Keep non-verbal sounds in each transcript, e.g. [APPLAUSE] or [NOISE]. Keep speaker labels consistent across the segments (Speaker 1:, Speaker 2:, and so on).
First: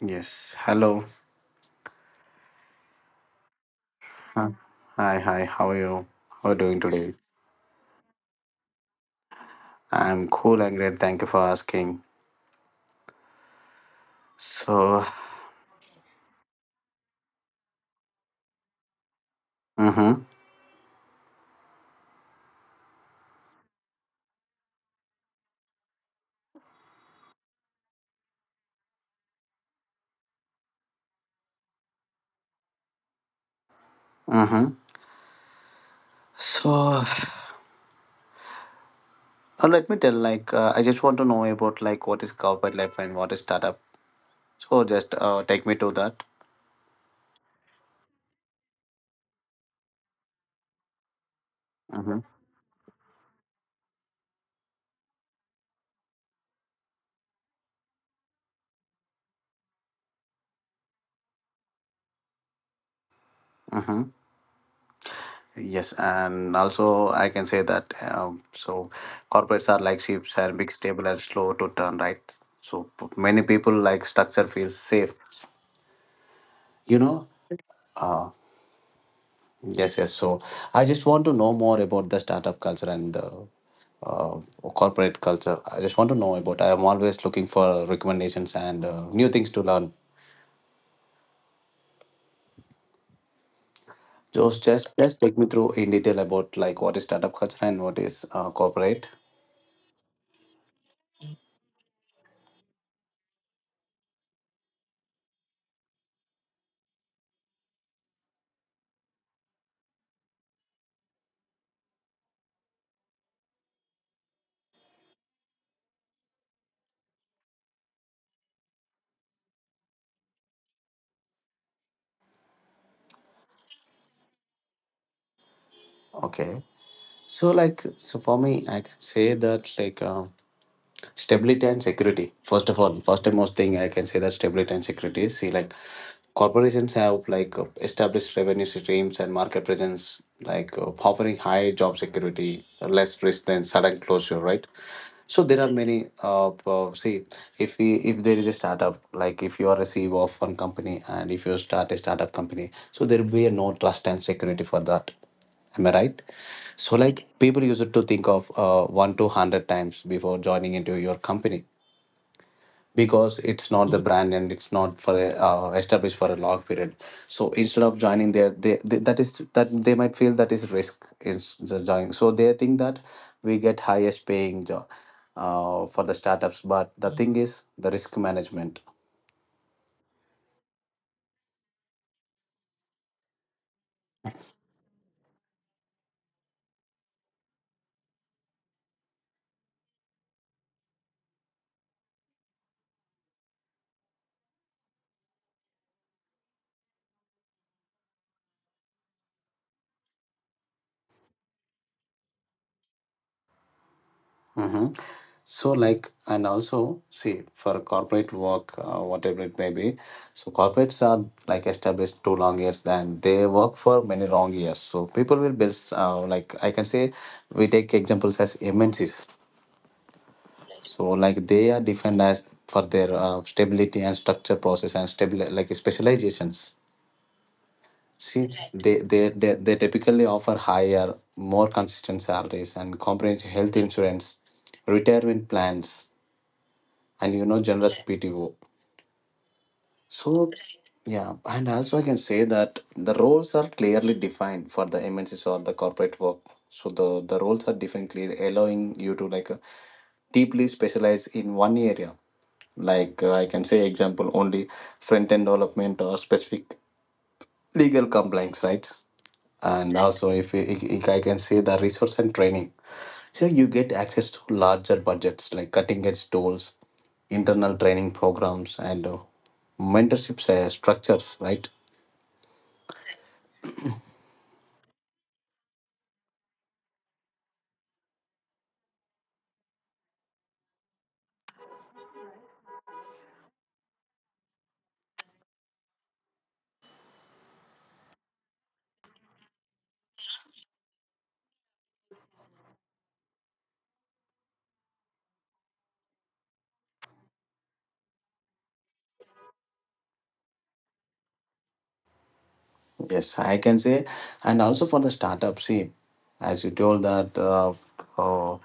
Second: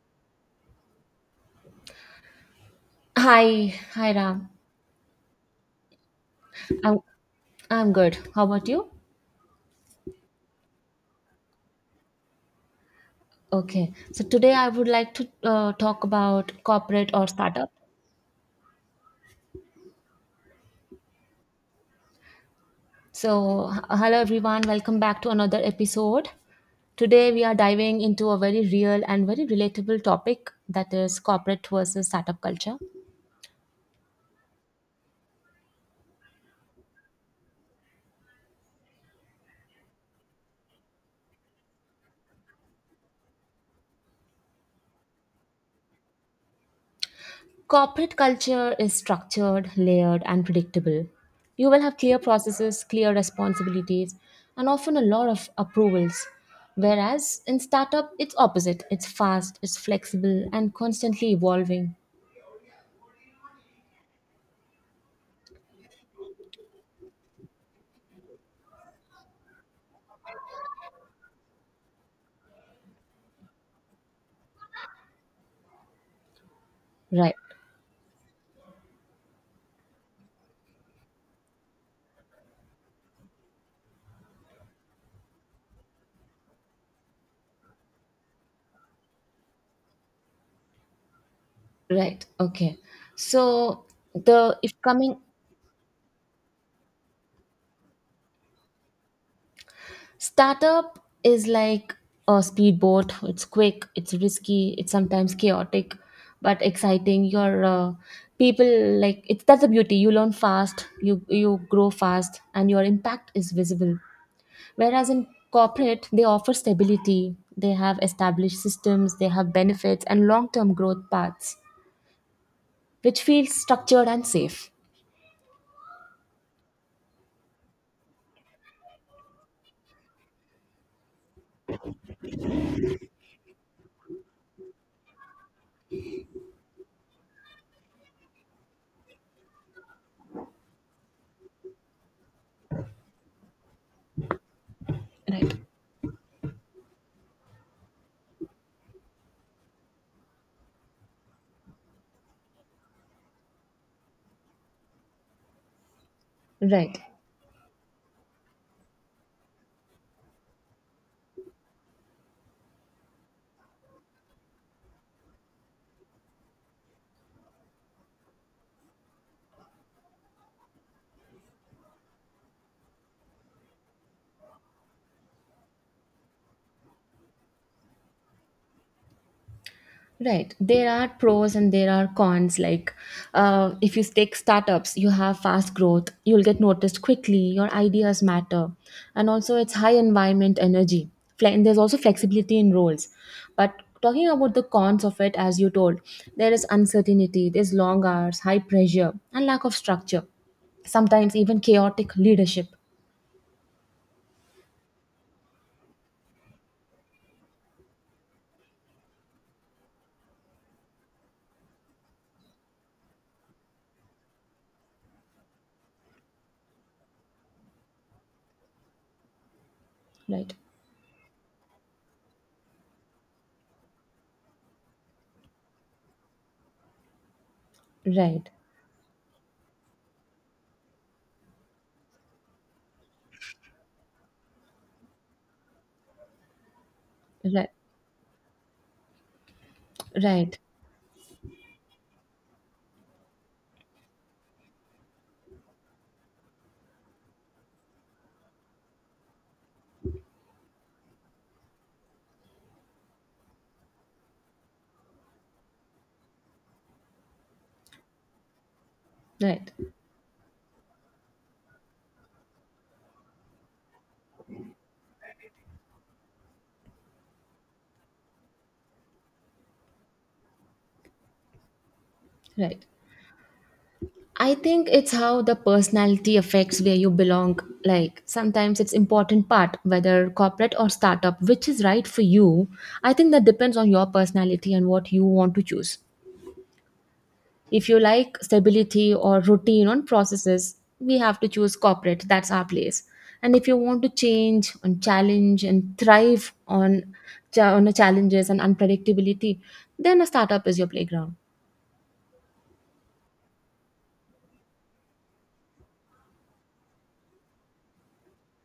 Speaker 1: Yes. Hello.
Speaker 2: Hi, hi Ram.
Speaker 1: Huh. Hi. Hi. How are you? How are you doing
Speaker 2: I'm
Speaker 1: today?
Speaker 2: I'm good. How about you?
Speaker 1: I'm cool and great. Thank you for asking.
Speaker 2: Okay. So today I would
Speaker 1: So,
Speaker 2: like to talk about corporate or startup.
Speaker 1: mm-hmm,
Speaker 2: So hello everyone, welcome back to another episode. Today we are diving into a very real and very relatable topic that is corporate versus startup culture.
Speaker 1: mm-hmm. So, uh, Let me tell. I just want to know about like what is corporate life and what is startup. So, just take me to that.
Speaker 2: Corporate culture is structured, layered, and predictable. You will have clear
Speaker 1: Mm-hmm.
Speaker 2: processes, clear responsibilities, and often a lot of approvals. Whereas in startup, it's opposite. It's fast, it's flexible, and constantly evolving.
Speaker 1: Mm-hmm. Yes, and also I can say that so corporates are like ships and big, stable, and slow to turn right. So many people like structure feels safe. You know,
Speaker 2: Right,
Speaker 1: uh, Yes, yes. So I just want to know more about the startup culture and the uh, corporate culture. I just want to know about. I am always looking for recommendations and new things to learn.
Speaker 2: right, okay. So the
Speaker 1: Just,
Speaker 2: if
Speaker 1: just,
Speaker 2: coming
Speaker 1: just take me through in detail about like what is startup culture and what is corporate.
Speaker 2: Startup is like a speedboat. It's quick, it's risky, it's sometimes chaotic, but exciting. Your people like it's that's the beauty. You learn fast, you grow fast, and your impact is visible. Whereas in corporate, they offer stability. They have established systems, they have benefits and long-term growth paths, which feels structured and safe.
Speaker 1: Okay. So for me, I can say that stability and security. First of all, first and most thing I can say that stability and security. See, like corporations have established revenue streams and market presence offering high job security, less risk than sudden closure, right? So
Speaker 2: Right.
Speaker 1: there are many see, if there is a startup, like if you are a CEO of one company and if you start a startup company, so there will be no trust and security for that. Am I right? So
Speaker 2: Right.
Speaker 1: like people used to think of one to hundred times before joining into your company, because it's not the brand and it's not established for a long period. So instead of joining there, they that is that they might feel that is risk is the joining. So they think that we get highest paying job for the startups, but the thing is the risk management.
Speaker 2: Right. There are pros and there are cons. Like, if you take startups, you have fast growth, you'll get noticed quickly, your ideas matter. And also, it's high environment energy. And there's also flexibility in roles. But talking about the cons of it, as you told, there is uncertainty, there's long hours, high pressure, and lack of structure. Sometimes even chaotic leadership.
Speaker 1: Hmm. So, like, and also, see, for corporate work, whatever it may be, so corporates are like established too long years, then they work for many long years. So, people will build, I can say, we take examples as MNCs.
Speaker 2: Right.
Speaker 1: So, like, they are defined as for their stability and structure process and stable, like, specializations.
Speaker 2: Right.
Speaker 1: See, they typically offer higher, more consistent salaries and comprehensive health insurance, retirement plans, and you know,
Speaker 2: Right.
Speaker 1: generous PTO. So
Speaker 2: Right.
Speaker 1: yeah, and also I can say that the roles are clearly defined for the MNCs or the corporate work. So the roles are defined clearly, allowing you to deeply specialize in one area. I can say, example only front end development or specific legal compliance rights.
Speaker 2: Right.
Speaker 1: And also, if I can say, the resource and training. So you get access to larger budgets like cutting edge tools, internal training programs, and mentorship structures, right?
Speaker 2: Right. I think it's how the personality affects where you belong. Like sometimes it's important part whether corporate or startup, which is right for you. I think that depends on your personality and what you want to choose. If you like stability or routine on processes, we have to choose corporate. That's our place. And if you want to change and challenge and thrive on on the challenges and unpredictability, then a startup is your playground.
Speaker 1: Yes, I can say. And also for the startup, see, as you told that uh,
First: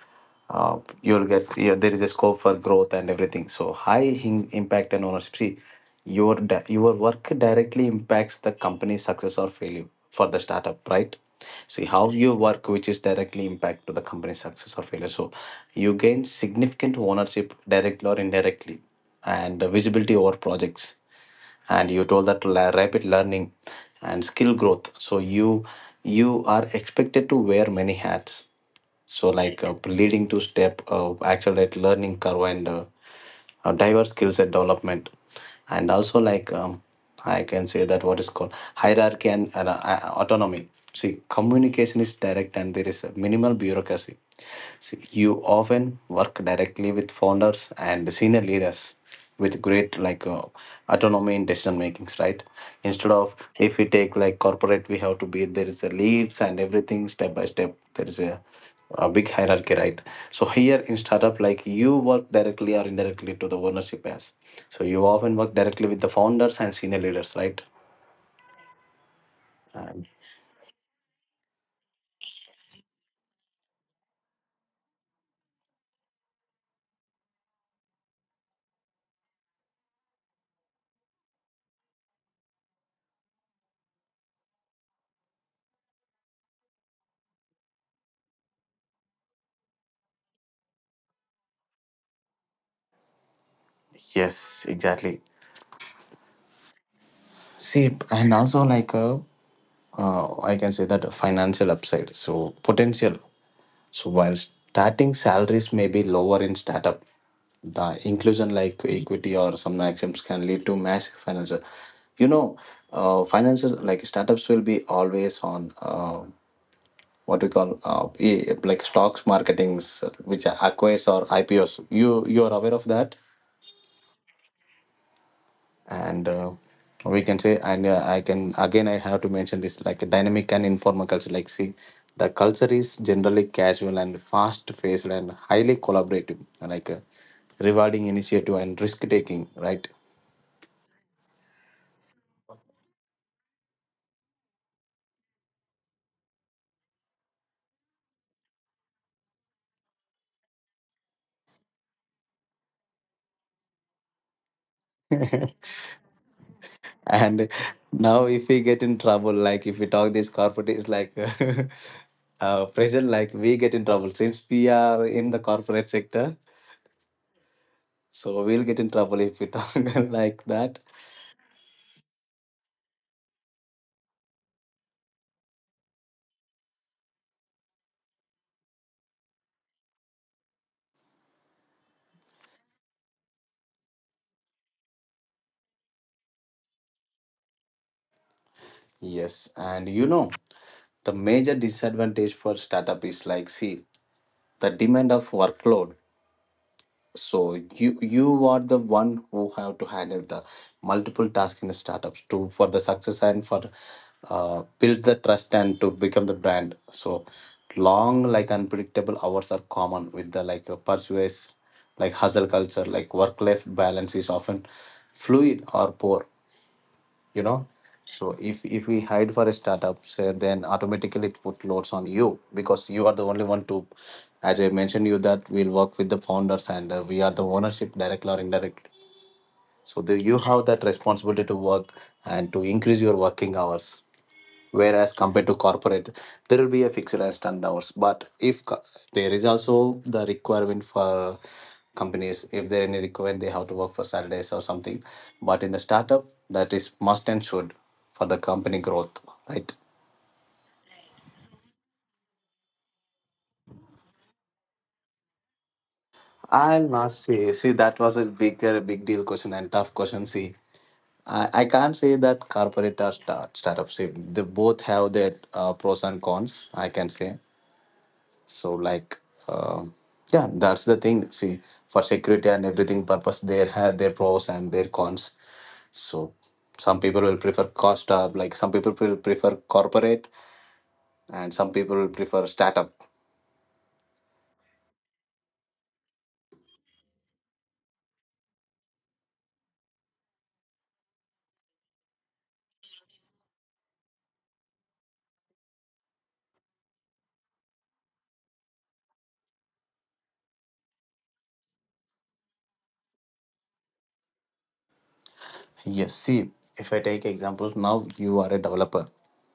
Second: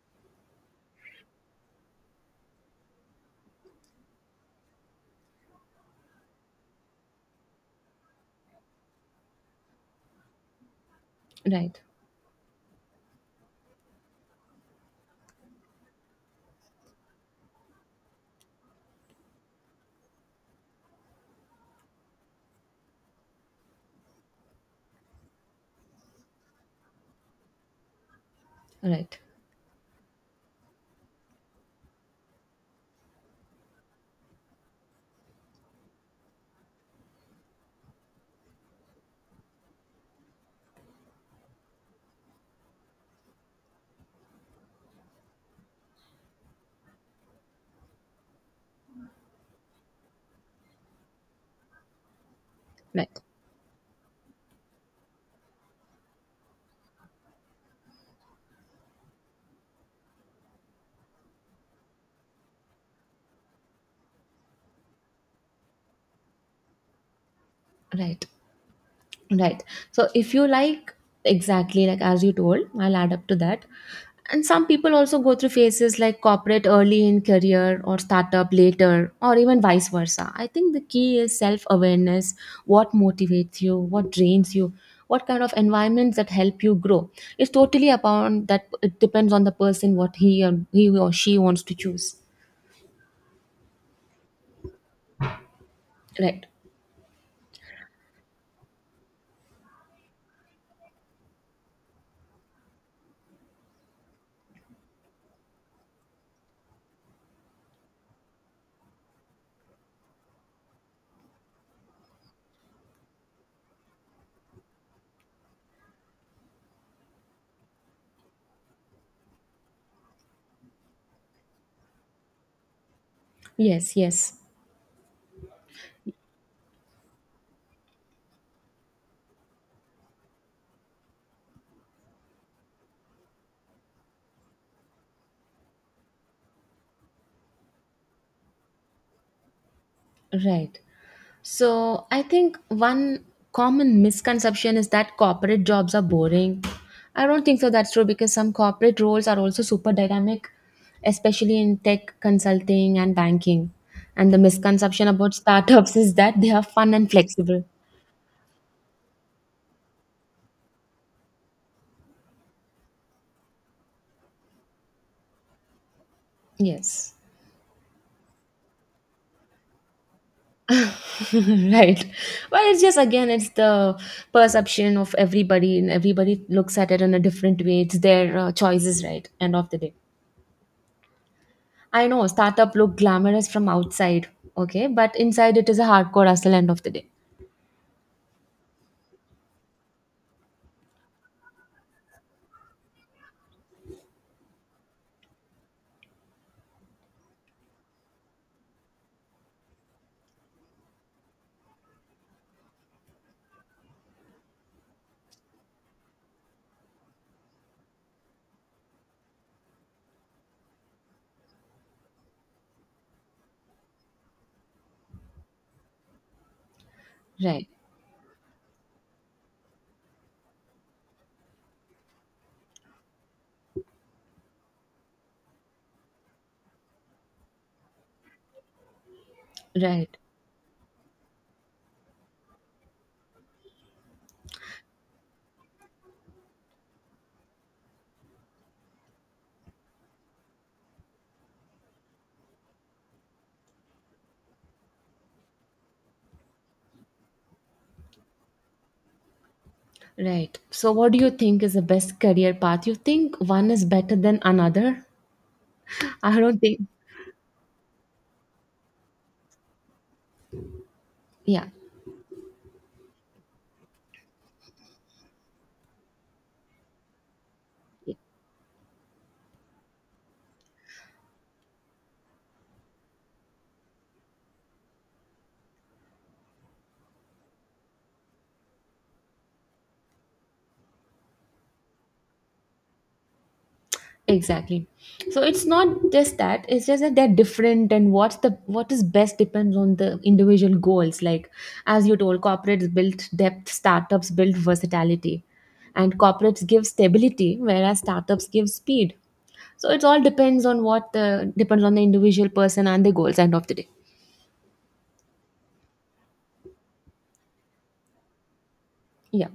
Speaker 1: you'll get, yeah, there is a scope for growth and everything, so high in impact and ownership. See, your work directly impacts the company's success or failure for the startup, right?
Speaker 2: Right.
Speaker 1: See how you work, which is directly impact to the company's success or failure. So you gain significant ownership directly or indirectly, and visibility over projects. And you told that rapid learning and skill growth. So you are expected to wear many hats.
Speaker 2: Right.
Speaker 1: So, like leading to accelerate learning curve, and diverse skill set development. And also, I can say that what is called hierarchy and autonomy. See, communication is direct, and there is a minimal bureaucracy. So you often work directly with founders and senior leaders with great autonomy in decision makings, right? Instead
Speaker 2: Right.
Speaker 1: of, if we take like corporate, we have to be there is a leads and everything step by step, there is a big hierarchy, right? So here in startup, like you work directly or indirectly to the ownership. As so you often work directly with the founders and senior leaders, right?
Speaker 2: Right. Right.
Speaker 1: And
Speaker 2: So if you like, exactly like as you told, I'll add up to that. And some people also go through phases like corporate early in career or startup later, or even vice versa. I think the key is self awareness, what motivates you, what drains you, what kind of environments that help you grow. It's totally upon that, it depends on the person what he or she wants to choose.
Speaker 1: yes, exactly.
Speaker 2: Right.
Speaker 1: See and also I can say that a financial upside. So potential. So while starting salaries may be lower in startup, the inclusion like equity or some actions can lead to massive financial. You know, Finances like startups will be always on what we call like stocks marketings, which acquires or IPOs. You, you are aware of that?
Speaker 2: Yes, yes.
Speaker 1: And we can say. And I can again, I have to mention this like a dynamic and informal culture. Like see, the culture is generally casual and fast paced and highly collaborative, rewarding initiative and risk taking, right?
Speaker 2: Right. So I think one common misconception is that corporate jobs are boring. I don't think so that's true because some corporate roles are also super dynamic, especially in tech consulting and banking. And the misconception about
Speaker 1: [LAUGHS]
Speaker 2: startups [LAUGHS] is that they are fun and
Speaker 1: And
Speaker 2: flexible.
Speaker 1: now if we get in trouble, like if we talk this corporate is like [LAUGHS] present, like we get in trouble since we are in the corporate sector.
Speaker 2: Yes.
Speaker 1: So we'll get in trouble if we talk [LAUGHS] like that.
Speaker 2: [LAUGHS] Right. Well, it's just again, it's the perception of everybody, and everybody looks at it in a different way. It's their choices, right? End of the day. I know startup look glamorous from outside, okay, but inside it is a hardcore hustle end of the day.
Speaker 1: Yes, and you know, the major disadvantage for startup is, like, see, the demand of workload. So you are the one who have to handle the multiple tasks in the startups to for the success, and for build the trust and to become the brand. So long, like unpredictable hours are common with the pursuits like hustle culture. Like work life balance is often fluid or poor, you know.
Speaker 2: Right,
Speaker 1: So if we hide for a startup, say, then automatically it put loads on you, because you are the only one to, as I mentioned you, that we'll work with the founders, and we are the ownership directly or indirectly. So
Speaker 2: right,
Speaker 1: the, you have that responsibility to work and to increase your working hours, whereas compared to corporate, there will be a fixed and stand hours. But if co- there is also the requirement for companies, if there any requirement, they have to work for saturdays or something. But in the startup, that is must and should for the company growth, right?
Speaker 2: right. So, what do you think is the best career path? You think one is better than another? [LAUGHS] I don't think.
Speaker 1: I'll not say. See, that was a bigger big deal question and tough question. See, I
Speaker 2: Yeah,
Speaker 1: can't say that corporate or startup. See, they both have their pros and cons, I can say. So like, um, yeah, that's the thing. See, for security and everything purpose, there have their pros and their cons. So some people will prefer cost up, like some people will prefer corporate, and some people will prefer startup.
Speaker 2: exactly. So it's not just that, it's just that they're different and what is best depends on the individual goals. Like as you told, corporates build depth, startups build versatility. And corporates give stability, whereas startups give speed. So it all depends on what the depends on the individual person and the goals end of the day.
Speaker 1: Yes, see, if I take examples, now you are a developer.
Speaker 2: Yeah.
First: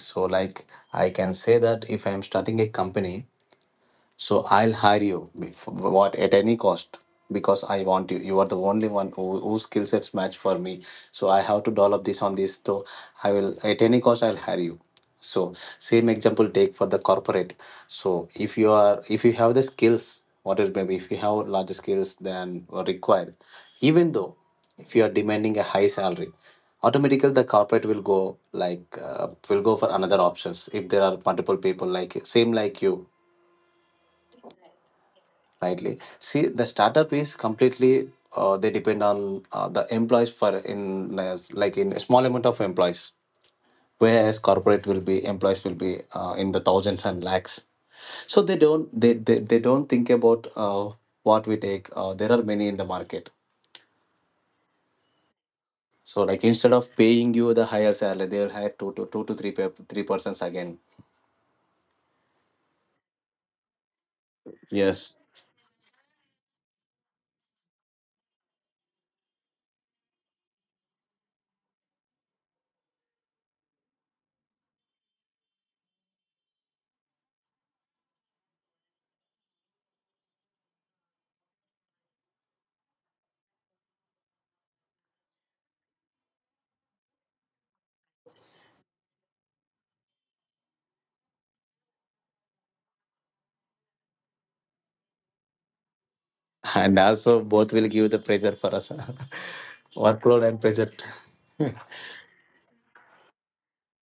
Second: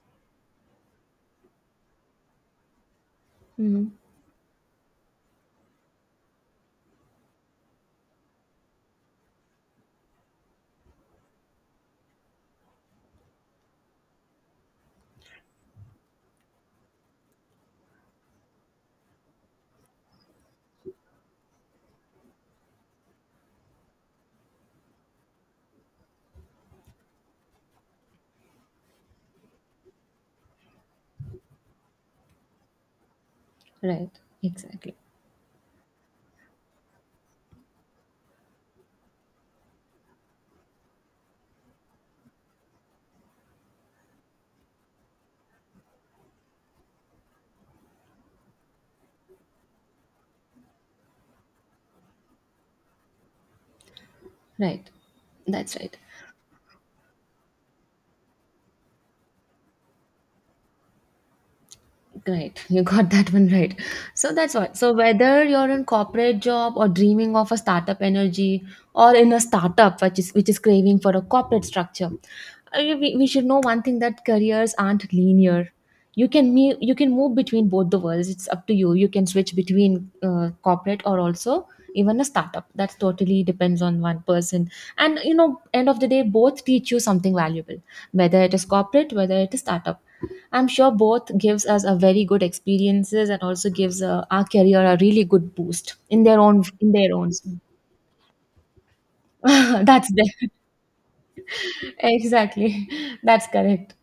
Speaker 1: So like I can say that if I am starting a company,
Speaker 2: Mhm.
Speaker 1: so I'll hire you for what at any cost, because I want you. You are the only one who, whose skill sets match for me. So I have to develop this on this. So I will at any cost I'll hire you. So same example take for the corporate. So if you are, if you have the skills, what it may be, if you have larger skills than are required, even though if you are demanding a high salary, automatically the corporate will go will go for another options if there are multiple people like same like you.
Speaker 2: Right. Exactly.
Speaker 1: Rightly, see, the startup is completely they depend on the employees for like in a small amount of employees, whereas corporate will be, employees will be in the thousands and lakhs. So they don't, they don't think about what we take, there are many in the market.
Speaker 2: Right. That's right.
Speaker 1: So like, instead of paying you the higher salary, they will hire two to three persons again.
Speaker 2: Great, you got that one right. So that's what. So
Speaker 1: Yes,
Speaker 2: whether you're in corporate job or dreaming of a startup energy, or in a startup which is craving for a corporate structure, I mean, we should know one thing that careers aren't linear. You can me you can move between both the worlds. It's up to you. You can switch between corporate or also even a startup that totally depends on one person, and you know end of the day both teach you something valuable, whether it is corporate, whether it is startup. I'm sure both gives us a very good experiences and also gives our career a really good boost in their
Speaker 1: and
Speaker 2: own.
Speaker 1: also both will give the pressure for us.
Speaker 2: [LAUGHS]
Speaker 1: [LAUGHS]
Speaker 2: That's the
Speaker 1: Workload and pressure. [LAUGHS]
Speaker 2: [LAUGHS] exactly, that's correct.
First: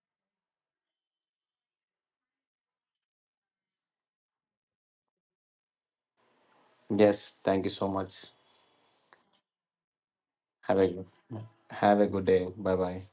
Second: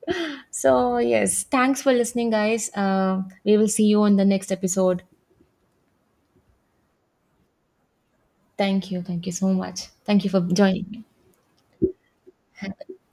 Speaker 2: So yes, thanks for listening guys, we will see you in the next episode.
Speaker 1: Yes, thank you so much.
Speaker 2: Thank you, thank you so much, thank you for
Speaker 1: Have
Speaker 2: joining me.
Speaker 1: a, have a good day.
Speaker 2: Have
Speaker 1: Bye
Speaker 2: a
Speaker 1: bye.